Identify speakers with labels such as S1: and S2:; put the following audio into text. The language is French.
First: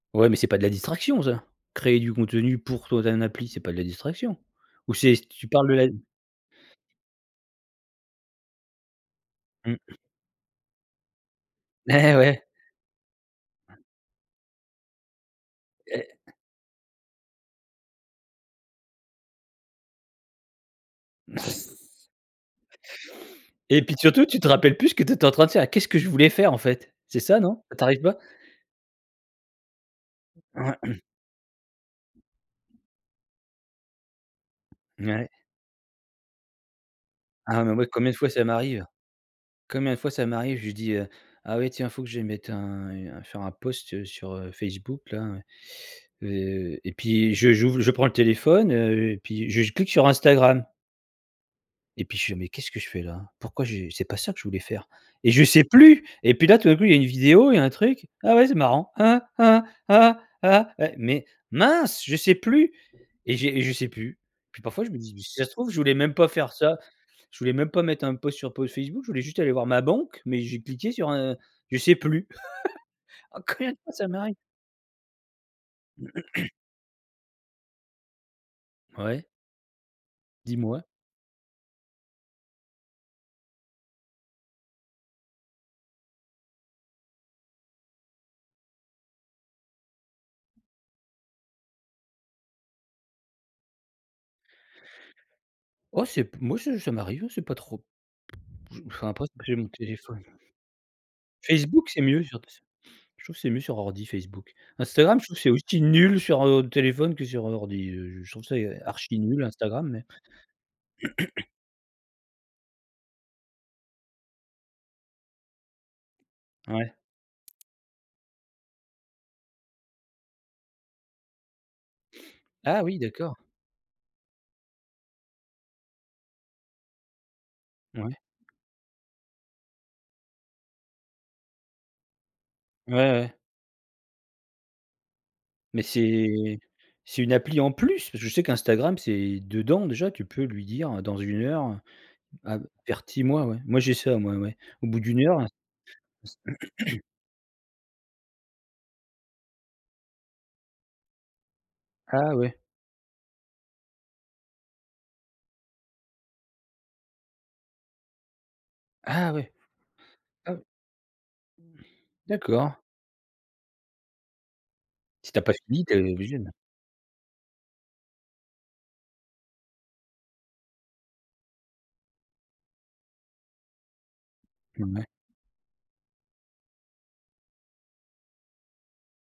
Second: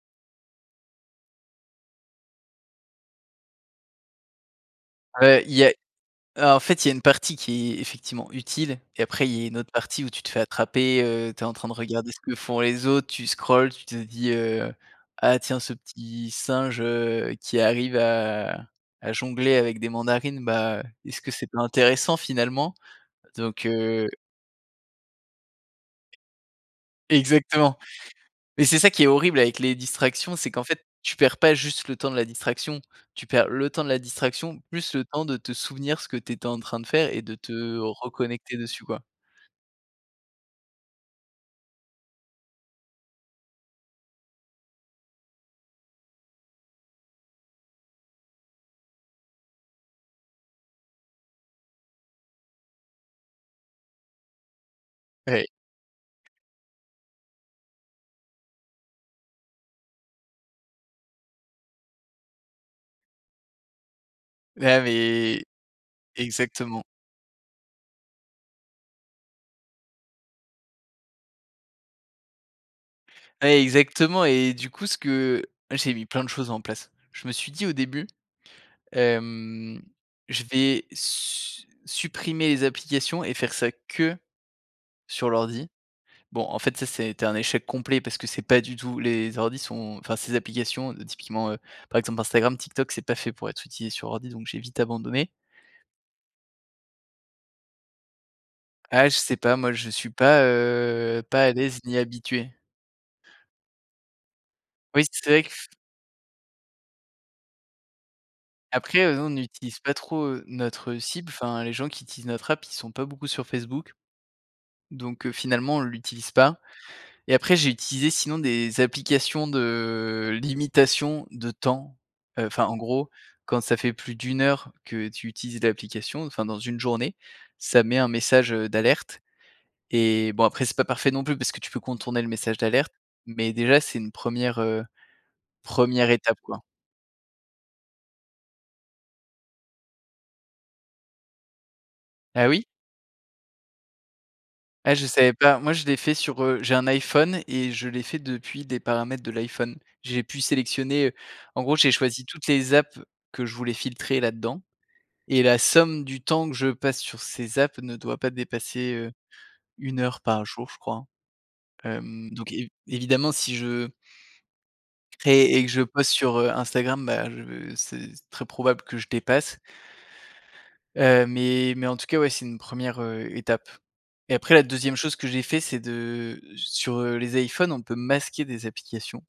S1: Ouais, mais c'est pas de la distraction ça. Créer du contenu pour toi, tu as un appli, c'est pas de la distraction ou c'est t
S2: Heu,
S1: tu
S2: il y
S1: parles
S2: a,
S1: de la
S2: heu, en fait, il y a une partie qui est effectivement utile et après il y a une autre
S1: Mmh.
S2: partie où tu te fais attraper, heu, tu es en train de regarder
S1: Et
S2: ce que
S1: ouais.
S2: font les autres, tu scrolles, tu te dis, heu: «Ah tiens! Ce
S1: Et
S2: petit singe, heu, qui arrive à à jongler avec des mandarines, bah, est-ce que c'est pas intéressant, finalement?» Donc
S1: Et puis
S2: heu
S1: surtout tu te rappelles plus ce que tu étais en train de faire: «Qu'est-ce que je voulais faire, en fait?» C'est ça, non, que
S2: Exactement,
S1: tu arrives pas?
S2: mais c'est ça qui est horrible avec les distractions, c'est qu'en fait, tu perds pas juste le temps de la distraction, tu perds le temps de la distraction plus le temps
S1: Mouais.
S2: de te souvenir ce que tu étais en train de faire et de
S1: Ah mais
S2: te
S1: moi, combien de fois ça
S2: reconnecter dessus,
S1: m'arrive.
S2: quoi.
S1: Combien de fois ça m'arrive, je dis, heu: «Ah ouais, tiens, faut que je mette un, heu, faire un post sur, heu, Facebook-là», heu et puis je j'ouvre je prends le téléphone, heu et puis j je clique sur Instagram et puis je fais: «Mais qu'est-ce que je fais là? Pourquoi je? c'est pas ça que je voulais faire» et je
S2: Ouais.
S1: sais plus et puis là, tout à coup, il y a une vidéo, il y a un truc. «Ah oui, c'est marrant. Ah, ah, ah, ah, ah, ah». Mais mince! Je sais plus et j'ai je sais plus. Puis
S2: Ouais,
S1: parfois, je me dis: «Mais si
S2: mais,
S1: ça se trouve, je voulais même pas faire ça.
S2: exactement.
S1: Je voulais même pas mettre un post sur pos Facebook. Je voulais juste aller voir ma banque, mais j'ai cliqué sur un je sais plus». Ah,
S2: Ouais,
S1: combien de fois ça
S2: exactement
S1: m'arrive!
S2: et du coup ce que j'ai mis plein de choses en place. Je me suis dit au début,
S1: Ouais.
S2: hem: «Je
S1: Dis-moi.
S2: vais su supprimer les applications et faire ça que sur l'ordi». Bon, en fait, ça ça a été un échec complet parce que c'est pas du tout les ordis sont enfin, ces applications typiquement, heu, par exemple, Instagram, TikTok, c'est pas fait pour être utilisé sur ordi donc j'ai vite abandonné.
S1: Oh c'est moi, c'est ça m'arrive, hein, c'est pas trop,
S2: Ah,
S1: enfin,
S2: je
S1: après
S2: sais pas
S1: j'ai mon
S2: moi .Je suis
S1: téléphone.
S2: pas, heu, pas à l'aise
S1: Facebook
S2: ni
S1: c'est mieux j'ai
S2: habitué.
S1: l'impression. Je trouve que c'est mieux sur ordi Facebook.
S2: Oui,
S1: Instagram, je
S2: c'est
S1: trouve que
S2: vrai que
S1: c'est
S2: f
S1: aussi nul sur, heu, téléphone que sur, heu, ordi, heu, je trouve ça
S2: Après, heu,
S1: archi
S2: nous on
S1: nul
S2: n'utilise
S1: Instagram
S2: pas
S1: mais
S2: trop, heu, notre cible, enfin, les gens qui utilisent notre app, ils sont pas beaucoup sur Facebook donc heu, finalement, on l'utilise pas
S1: Ouais.
S2: et après j'ai utilisé sinon des applications de limitation de temps, heu, enfin, en
S1: Ah oui,
S2: gros,
S1: d'accord.
S2: quand ça fait plus d'1 heure que tu utilises l'application, enfin, dans une journée. Ça met un
S1: Ouais.
S2: message, heu, d'alerte et bon, après c'est pas parfait non plus parce que tu peux contourner le message d'alerte
S1: Ouais, ouais.
S2: mais déjà, c'est une 1re, heu,
S1: Mais
S2: 1re étape,
S1: c'est
S2: quoi.
S1: c'est une appli en plus? Parce que je sais qu'Instagram c'est dedans déjà, tu peux lui dire, heu, dans 1 heure,
S2: Ah oui?
S1: heu, avertis-moi, ouais. Moi, j'ai ça, ouais, au
S2: Ah,
S1: bout
S2: je
S1: d'1
S2: savais
S1: heure, in
S2: pas. Moi, je l'ai fait sur, heu, j'ai un iPhone et je l'ai fait depuis des paramètres de l'iPhone. J'ai pu sélectionner, heu, en gros, j'ai choisi
S1: Ah
S2: toutes
S1: ouais.
S2: les apps que je voulais filtrer là-dedans et la somme du temps que je passe sur ces apps ne doit pas dépasser, heu,
S1: Ah ouais!
S2: 1 heure par
S1: Ah oui.
S2: jour, je crois, hem, donc évi
S1: D'accord.
S2: évidemment si je
S1: Si tu as pas
S2: crée et que je
S1: fini.
S2: poste sur, heu,
S1: [unintelligible]
S2: Instagram, bah, je c'est très probable que je dépasse heu, mais mais en tout cas, ouais, c'est une 1re, heu, étape et après la
S1: Mmh,
S2: 2e
S1: ouais.
S2: chose que j'ai fait c'est de sur, heu, les iPhone, on peut masquer des applications.